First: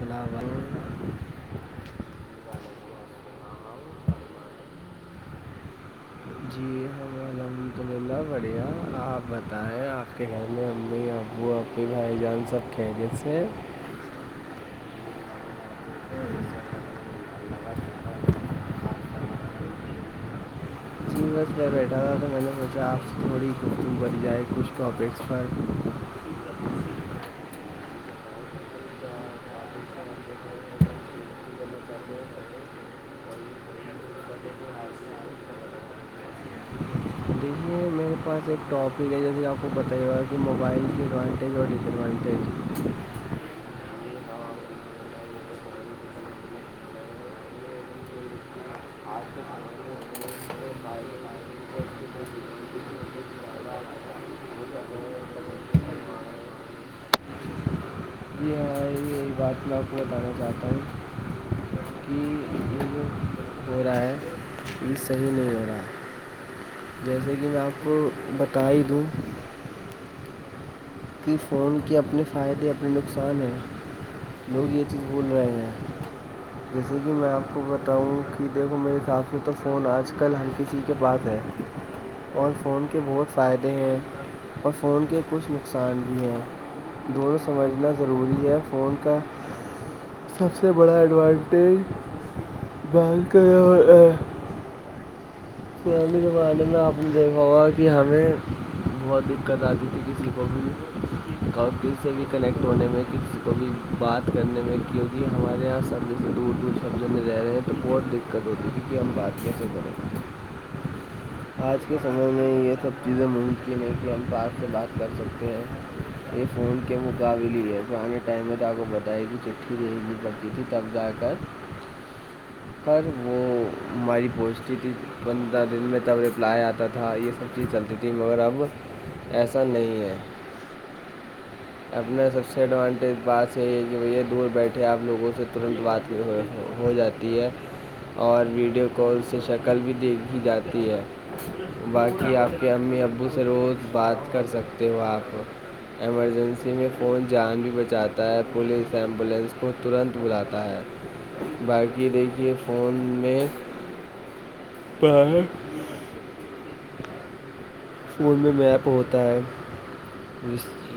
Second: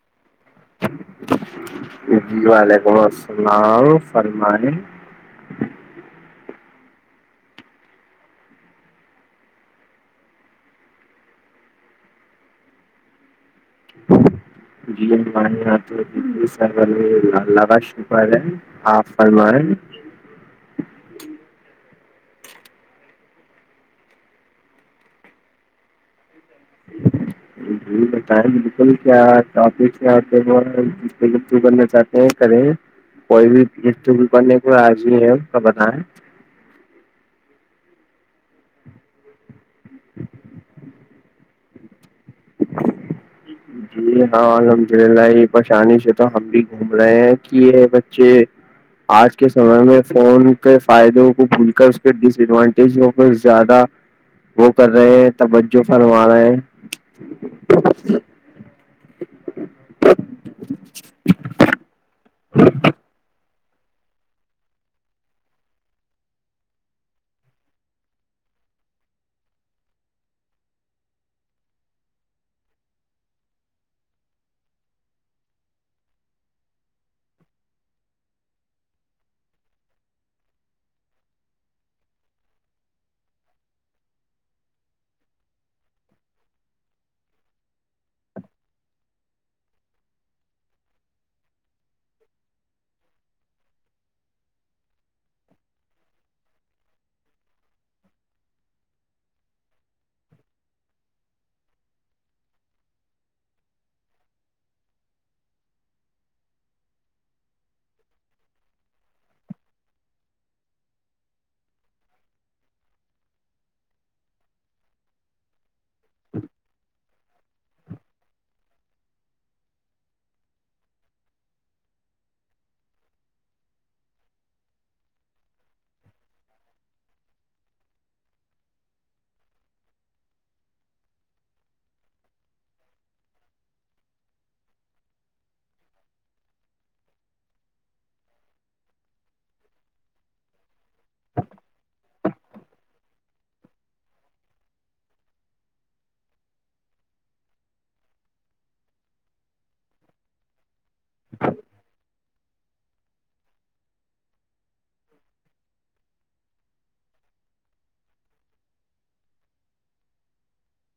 بلا جی وعلیکم السلام فرمائ جی ہم الحمد للہ بڑھیا آپ بتائیں آپ کے گھر میں امی ابو اب ا بھائی جان سب کہریت سے جی آ یہ سرا شکر ہے ہاں فرمائیں جی بس کر بیٹھا تھا تو میں نے سوچا آپ سے تھوڑی ککم بن جائے کچھ ٹاپکس پر [unintelligible] جی بتائیں بالکل کیا نا چاہتے ہیں کرے کوئی بھینے کو آجی ہے کا بتائیں دیکے میں پاس ایکٹاپک ہے جیسے آپ کو پت ہی ہوا کہ موبائل کی ایڈوانٹیج اور ڈس ایڈوانٹیج جی اچھا [unintelligible] [inaudible] جی ہاں الحمد للہ یہ پریشانی سے تو ہم بھی گھوم رہے ہیں کہ یہ بچے آج کے سمے میں فون کے فائدوں کو بھول کر اس کے ڈس ایڈوانٹیج زیادہ وہ کر رہے ہیں توجہ فرما رہا ہے یہ بات میں آپ کو بتانا چاہتا ہوں کہ یہ جو ہو رہا ہے یہ صحیح نہیں ہو رہا ہے جیسے کہ میں آپ کو بتا ہی دوں کہ فون کے اپنے فائدے اپنے نقصان ہیں لوگ یہ چیز بھول رہے ہیں جیسے کہ میں آپ کو بتاؤں کہ دیکھو میرے حساب سے تو فون آج کل ہر کسی کے پاس ہے اور فون کے بہت فائدے ہیں اور فون کے کچھق نقصان بھی ہے دونوں سمجھنا ضروری ہے فون کا سب سے بڑا ایڈوانٹیج بینک [unintelligible] می کے بانے میں آپ نے دیکھا ہوگا کہ ہمیں بہت دقت آتی تھی کسی کو بھی اور کسی سے بھی کنیکٹ ہونے میں ک تو بھیھی بات کرنے میں کیونکہ ہمارے یہاں سبزے سے دور دور سبزوں میں رہے ہیں تو بہت د دقت ہوتی تھی کہ ہم بات کیسے کریںے آج کے سمے میں یہ سب چیزیں ممکن ہے کہ ہم بات سے بات کر سکتے ہیں یہ فون کیا ہو گاولی ہے پ آانے ٹائم میں تو آپ کو بتائی کہ چٹھی دلنی پڑتی تھی تب جا کر پر وہ ہماری پوسٹی [unintelligible] پندرہ دن میں تب رپلائی آتا تھا یہ سب چیز چلتی تھی مگر اب ایسا نہیں ہے اپنا سب سے ایڈوانٹیج بات سے یہ ہے کہ بھیا دور بیٹھے آپ لوگوں سے ترنت بات ہو جاتی اور ویڈیو کال سے شکل بھی دیکھ بھی جاتی ہے باقی آپ کے امی ابو سے روز بات کر سکتے ہو آپ ایمرجنسی میں فون جان بھی بچاتا ہے پولیس ایمبولینس کو ترنت بلاتا ہے باقی دیکھیے فون میں ہ [unintelligible] فون میں میپ ہوتا ہے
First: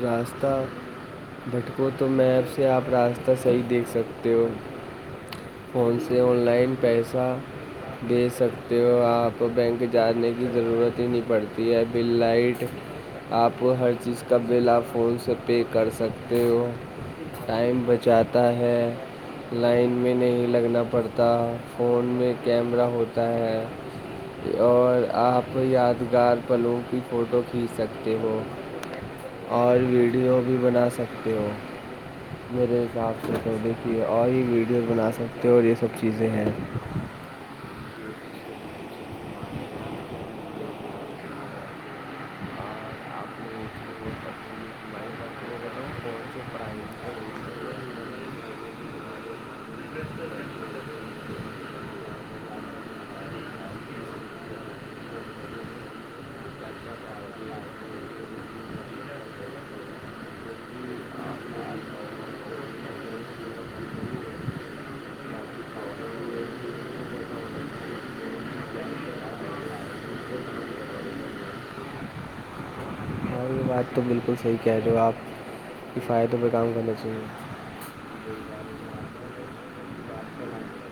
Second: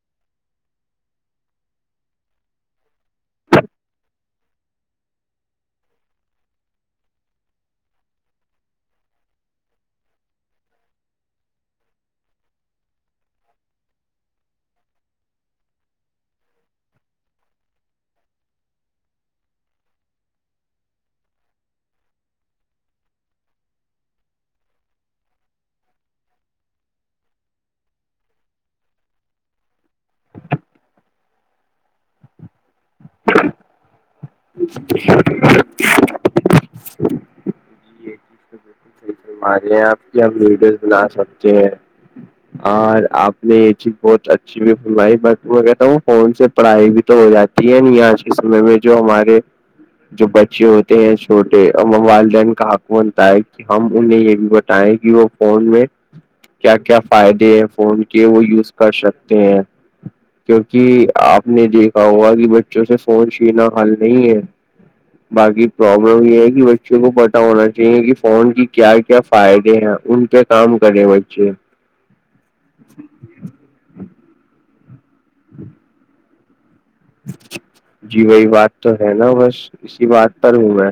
راستہ بھٹکو تو مپ سے آپ راستہ صحیح دیکھ سکتے ہو فون سے آن لائن پیسہ دے سکتے ہو آپ بینک جانے کی ضرورت ہی نہیں پڑتی پی آئی بیل لائٹ آپ ہر چیز کا بل آپ فون سے پے کر سکتے ہو ٹائم بچاتا ہے لائن میں نہیں لگنا پڑتا فون میں کیمرہ ہوتا ہے اور آپ یادگار پلوں کی فوٹو کھینچ سکتے ہو اور ویڈیو بھی بنا سکتے ہو میرے رپتے تو دیکھیے اور ہی ویڈیوز بنا سکتے ہو اور یہ سب چیزیں ہیں ہمارے یہاں آپ کی ویڈیوز بنا سکتے ہیں اور آپ نے یہ چیز بہت اچھی بھی بنوائی بٹ میں کہتا ہوں کون سے پڑھائی بھی تو ہو جاتی ہے ن آج کے سمے میں جو ہمارے جو بچے ہوتے ہیں چھوٹے اور والدین کا حقم بنتا ہے کہ ہم ان نے یہ بھی بتایا کہ وہ فون میں کیا کیا فائدے ہیں فون کے وہ یوز کر سکتے ہیں کیونکہ آپ نے دیکھا ہوا کہ بچوں سے فون چینا حل نہیں ہے باقی پرابلم یہ ہے کہ بچوں کو پتاہ ہونا چاہیے کہ فون کی کیا کیا فائدے ہیں ان پہ کام کرے بچے ہاں یہ بات تو بالکل صحیح کہہ ل آپ کفایتوں پہ کام کرنے چاہیے جی وہی بات تو ہے نا بس اسی بات پر ہوں میں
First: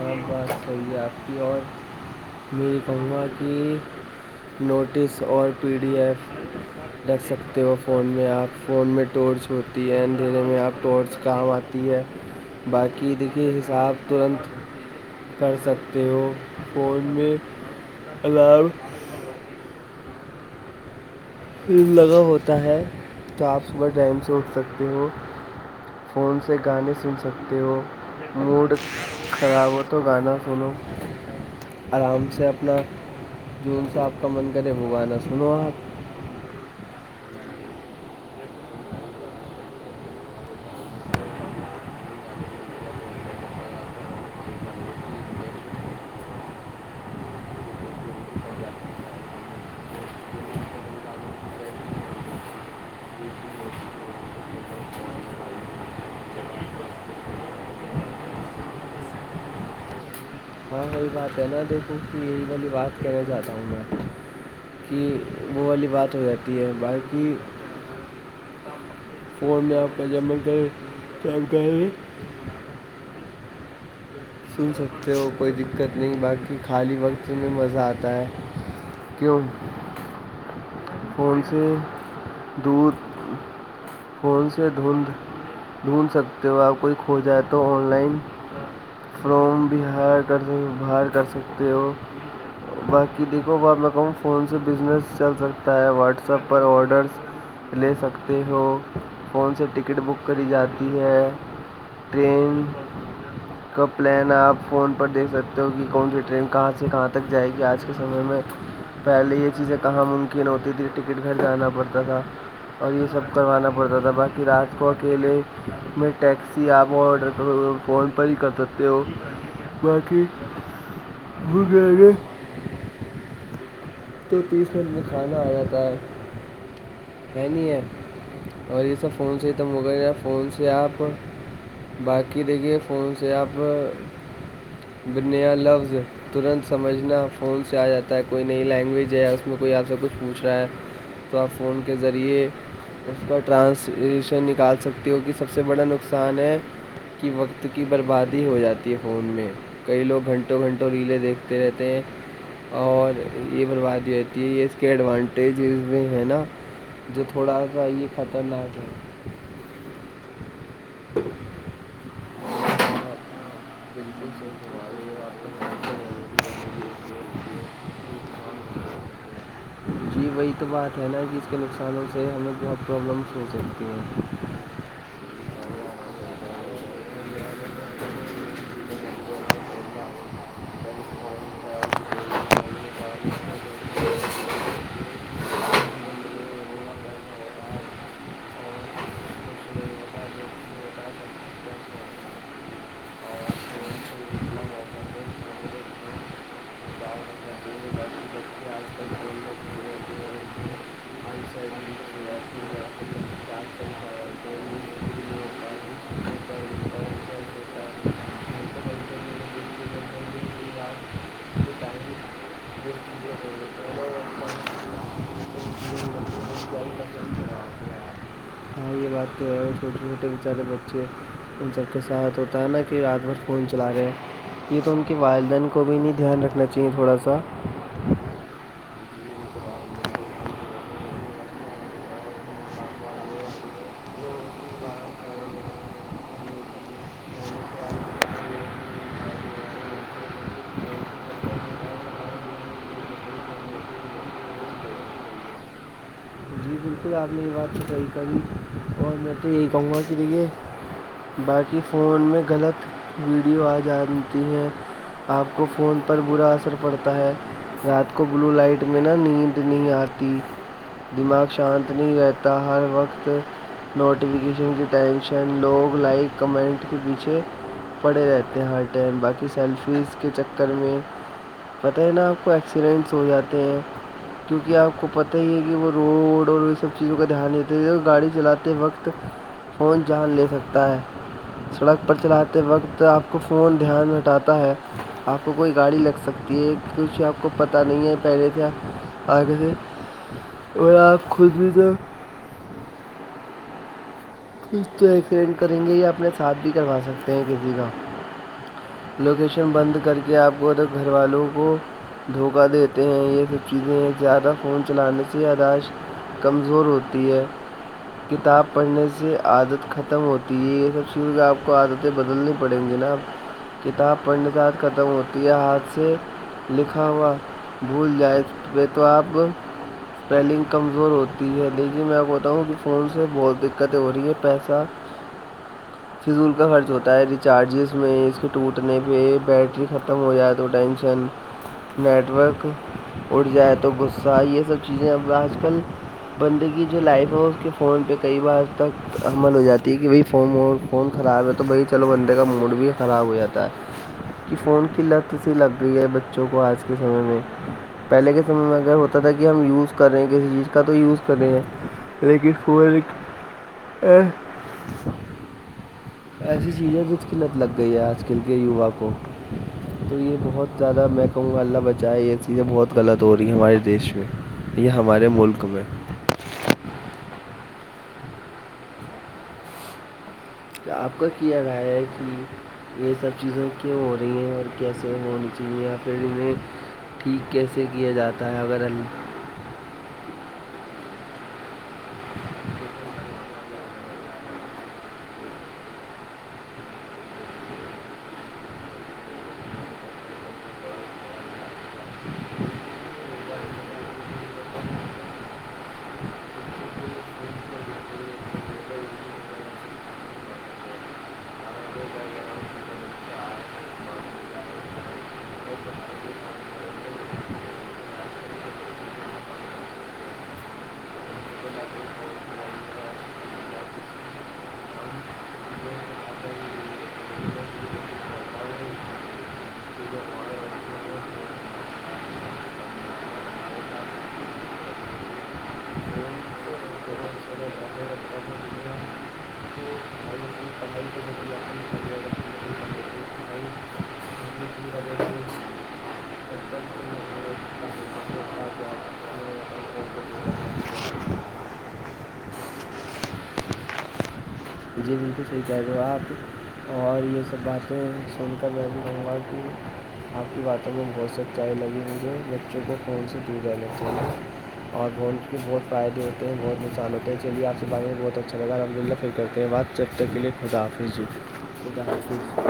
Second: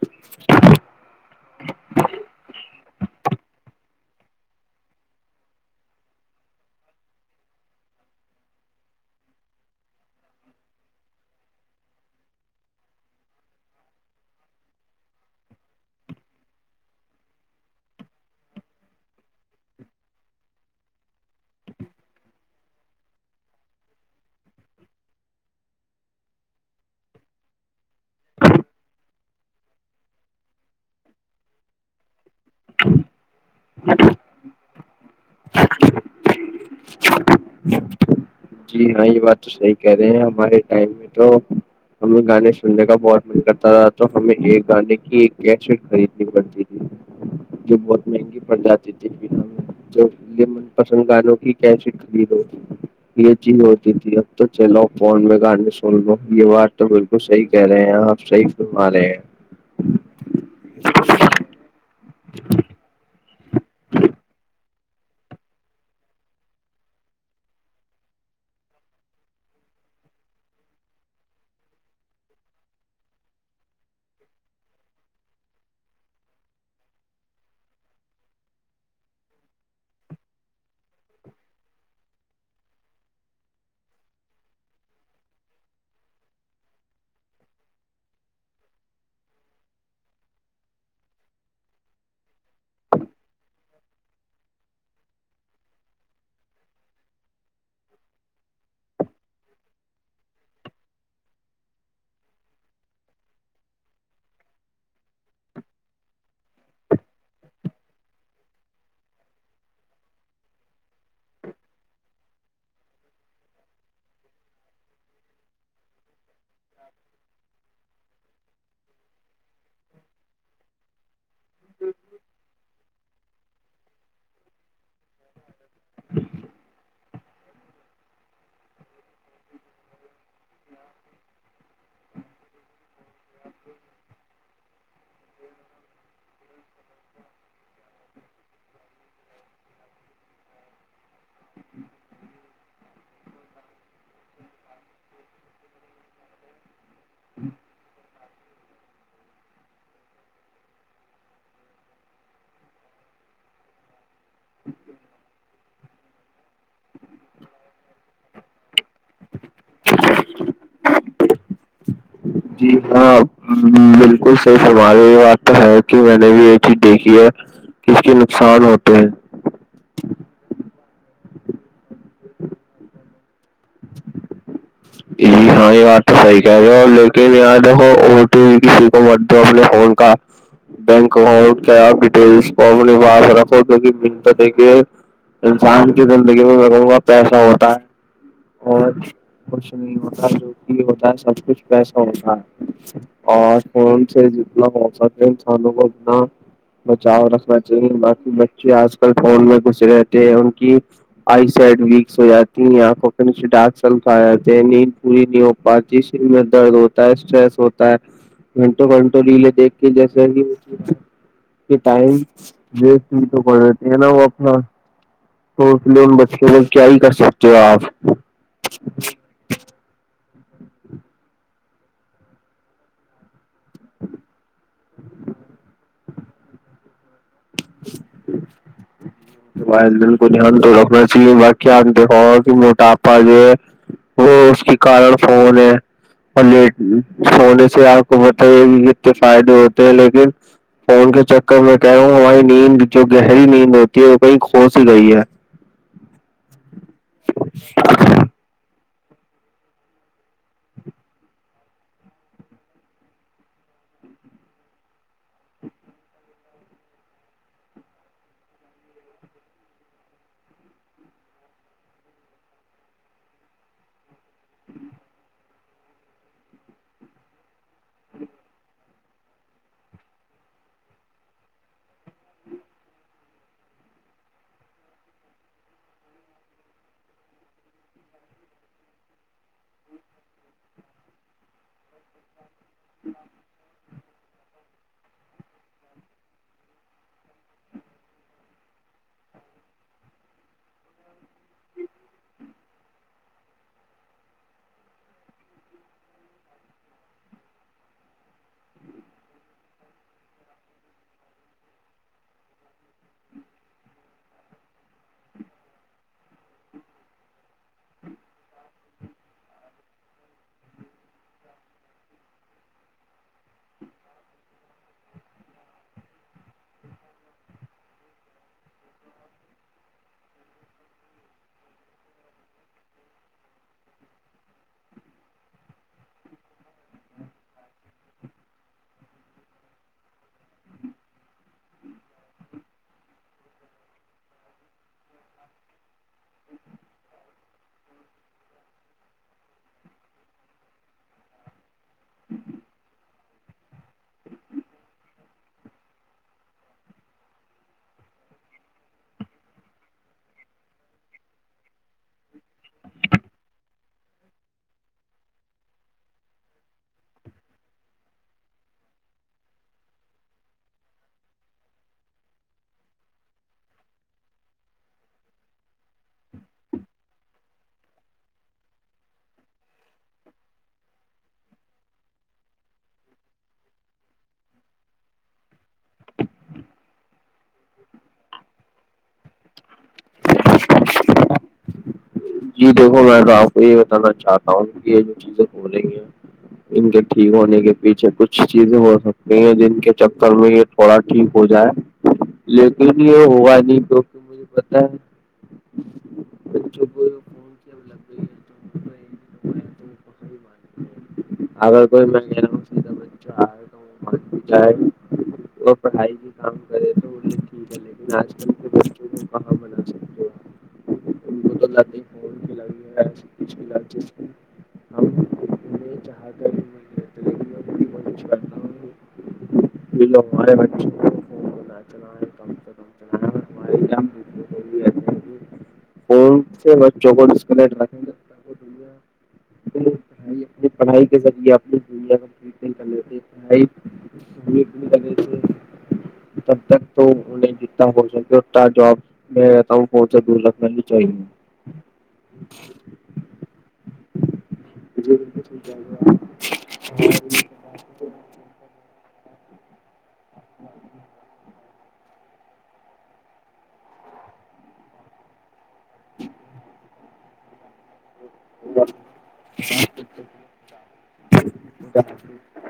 اور بات کریے آپ کی اور میری فا کی نوٹس اور پی ڈی ایف رکھ سکتے ہو فون میں آپ فون میں ٹورچ ہوتی ہے اندھیرے میں آپ ٹورچ کام آتی ہے باقی دھیے حساب ترنت کر سکتے ہو فون میں الار لگاؤ ہوتا ہے تو آپ صبح ٹائم سے اٹھ سکتے ہو فون سے گانے سن سکتے ہو موڈ خراب ہو تو گانا سنو آرام سے اپنا جون سا آپ کا من کرے وہ گانا سنو آپ [unintelligible] جی ہاں یہ بات تو صحیح کہہ رہے ہیں ہمارے ٹائم میں تو ہمیں گانے سننے کا بہت من کرتا تھا تو ہمیں ایک گانے کی ایک کیشٹ خریدنی پڑتی ت [unintelligible] جو بہت مہنگی پڑ جاتی تے بنا تو یہ من پسند گانوں کی کیسی کری ہو یہ چیز ہوتی تھی اب تو چلو فون میں گانے سن لو یہ بات تو بالکل صحیح کہہ رہے ہیں آپ صحیح ہمارے [unintelligible] ہاں وہی بات ہے نہ دیکھوں کہ یہی واللی بات کہنے جاہتا ہوں میں کہ وہ والی بات ہو جاتی ہے باققی فون میں آپ کا جمل کر سن سکتے ہو کوئی دقت نہیں باقی خالی وقت میں مزہ آتا ہے کیوں فون سے دودھ فون سے ڈھونھ ڈھونڈھ سکتے ہو آپ کوئی کھو جائے تو آن لائن فروم ب ہار کر بر کر سکتے ہو باقی دیکھو بہت لوگوں میں فون سے بزنس چل سکتا ہے واٹسپ پر آڈرس لے سکتے ہو فون سے ٹکٹ بک کری جاتی ہے ٹرین کا پلان ہے آپ فون پر دیکھ سکتے ہو کہ کون سی ٹرین کہاں سے کہاں تک جائے گی آج کے سمے میں پہلے یہ چیزیں کہاں ممکن ہوتی تھی ٹکٹ گٹ جانا پڑتا تھا اور یہ سب کروانا ہوتا تھا باقی راج کو اکیلے میں ٹیکسی آپ آڈر کرو کون پر ہی کر سکتے ہو باقیئے تو تیس منٹ میں کھانا آ جاتا ہے ہے نہیں ہے اور یہ سب فون سے ہی تو مکل گ فون سے آپ باقی د گے فون سے آپ بنیہ لفظ ترنت سمجھنا فون سے آ جاتا ہے کوئی نئی لینگویج ہے اس میں کوئی آپ سے کچھ پوچھ رہا ہے تو آپ فون کے ذریعے اس کا ٹرانسشن نکال سکتی ہو کہ سب سے بڑا نقصان ہے کہ وقت کی بربادی ہو جاتی ہے فون میں کئی لوگ گھنٹوں گھنٹوں ریلیں دیکھتے رہتے ہیں اور یہ برباد بھیتی یہ اس کے ایڈوانٹیجز بھی ہیں نا جو تھوڑا سا یہ خطرناک ہے [unintelligible] جی ہاں بالکل صحیح فرما رہے ہیں، یہ بات تو ہے کہ میں نے بھی یہ چیز دیکھی ہے کہ اس کے [unintelligible] [unintelligible] جی وہی تو بات ہے نا کہ اس کے نقصانوں سے ہمیں بہت پرابلمس ہو سکتی ہیں جی ہاں یہ بات تو صحیح کہہ رہے اور لوک دو تو دو اپنے اکاؤنٹ کا بینک اکاؤنٹ کیا ڈٹیلس کو باپ رکھو ج تو دیکھیے انسان کی زندگی میں ضوںا پیسہ ہوتا ہے اور کچھ نہیں ہوتا جو بھی ہوتا ہے سب کچھ پیسا ہوتا ہے اور فون سے جتنا پہسا انسانوں کو اتنا بچاؤ رکھنا چاہیے باقی بچے آج کل فون میں گھسے رہتے ہیں ان کی آئی سڈ ویکس ہو جاتی ہیں یہ آ پ نیچے ڈاک چ کھا ہیں نیند پوری نہیں ہو پاتی شر میں درد ہوتا ہے اسٹریس ہوتا ہے گھنٹوں گھنٹوں ل لے دیکھ کے جیسا ہی ٹائم ویسٹ نہیں تو پڑ جات ہے نا وہ اپنا صل بچ کے ب کیا ہی کر سکتے ہو آپ [unintelligible] چھٹے چھوٹے بچار ب ان سب کے ساتھ ہوتا ہے نا کہ رات بھر فون چلا گیا یہ تو ان کے والدین کو بھی نہیں دھیان رکھنا چاہیے تھوڑا سا ب د کو تو رکھنا چ بقی آنتے موٹاپہ اپاجے وہ اس کے کارن فون ہے اور سونے سے آپ کو بتے کہ کتنے فائدے ہوتے ہیں لیکن فون کے چکر میں کہہ رہا ہوں ہماری نیند جو گہری نیند ہوتی کہ وہ کہیں کھس ہی رہئی ہے پھر آپ نےری بات تو کہی کبھی اور میں تو یہی کہوں گا کہ دیکھیے باقی فون میں غلط ویڈیو آ جاتی ہیں آپ کو فون پر برا اثر پڑتا ہے رات کو بلو لائٹ میں نا نیند نہیں آتی دماغ سے شانت نہیں رہتا ہر وقت نوٹیفکیشن کی ٹینشن لوگ لائک کمنٹ کے پیچھے پڑے رہتے ہیں ہر ٹائم باقی سیلفیز کے چکر میں پتہ ہے نا آپ کو ایکسیڈنٹس ہو جاتے ہیں کیونکہ آپ کو پتہ ہی ہے کہ وہ روڈ سب چیزوں کا دھیان دیتے ہیں گاڑی چلاتے وقت فون جان لے سکتا ہے سڑک پر چلاتے وقت آپ کو فون دھیان ہٹاتا ہے آپ کو کوئی گاڑی لگ سکتی ہے کچھ آپ کو پتہ نہیں ہے پہلے سے آ تھے اور کود بھی تو تو ایکسریینٹ کریں گے یا اپنے ساتھ بھی کروا سکتے ہیں کسی کا لوکیشن بند کر کے آپ کو گھر والوں کو دھوکہ دیتے ہیں یہ سب چیزیں ہیں زیادہ فون چلانے سے اداش کمزور ہوتی ہے کتاب پڑھنے سے ج سے عادت ختم ہوتی ہے یہ سب چیز آپ کو عادتیں بدلنی پڑیں گی نا آپ کتاب پڑھنے سےاتھ ختم ہوتی ہے ہاتھ سے لکھا ہوا بھول جائے پہ تو آپ پیلنگ کمزور ہوتی ہے لیکھین میں بتاؤں کہ فون سے بہت کتے ہو رہییا پیسہ فضول کا خرچ ہوتا ہے ریچارجز میں اس کے ٹوٹنے پہ بیٹری ختم ہو جائے تو ٹینشن نیٹورک اڑ جائے تو غصہ یہ سب چیزیں اب آج کل بندے کی جو لائف ہے اس کے فون پہ کئی بار اب تک عمل ہو جاتی ہے کہ بھائی فون فون خراب ہے تو بھائی چلو بندے کا موڈ بھی خراب ہو جاتا ہے کہ فون کی لت سی لگ گئی ہے بچوں کو آج کے سمے میں پہلے کے سمے میں اگر ہوتا تھا کہ ہم یوز کر رہے ہیں کسی چیز کا تو یوز کر رہے ہیں لیک کوول [unintelligible] ایسی چیزیں بچ قلت لگ گئی ہے آج کل کے یوا کو تو یہ بہت زیادہ میں کہوں گا اللہ بچائے یہ چیزیں بہت غلط ہو رہی ہیں ہمارے دیش میں یہ ہمارے ملک میں تو آپ کا کیا رائے ہے کہ یہ سب چیزیں کی ہو رہی ہیں اور کیسے ہونی چاہیے یا پھر انیں ٹھیک کیسے کیا جاتا ہے اگر جی دیکھو میں تو آپ کو یہ بتانا چاہتا ہوں کہ یہ جو چیزیں ہو رہی ہیں ان کے ٹھیک ہونے کے پیچھے کچھ چیزیں ہو سکتی ہیں جن کے چکر میں یہ تھوڑا ٹھیک ہو جائے لیکن یہ ہوا نہیں کیوںکہ مجھے پت ہے ب [unintelligible] تو آگر کوئی میں [unintelligible] اور پڑھائی کے کام کرے تو وہ ٹھیک ہے [unintelligible] لیکن آج کا بنا سکتے بت جات [unintelligible] پچھ لجی سے [unintelligible] ہاں [unintelligible] ہاد بھی م [inaudible] م [unintelligible] تم تو تم ناری [unintelligible] [unintelligible] پڑھائی اپنی پڑھائی کے ذریعے اپنی دنیا ک ٹمٹ کر لیتے ہے پڑھائی تب تک تو ان [unintelligible] جتنا ہو سکے انا جاب میں رہتا ہوں ب سے دور رکھنے بھی چاہیے [unintelligible] بالک صحی کہ آپ اور یہ سب باتیں سن کر کہوں گا کہ [unintelligible] آپ کی باتوں میں بہت سچ چائی لگی مجھے بچوں کو فون سے دور رہنا چاہیے [unintelligible] اور وہ [unintelligible] یہ بہت فائد ہو ہیںہت نقصان ہوتے ہیں چلی آپ سے بے میں بہت اچھا لگا الحمد للہ پھر کرتے ہیں بعد [unintelligible] تقل خدافظ خدا حاظ [unintelligible]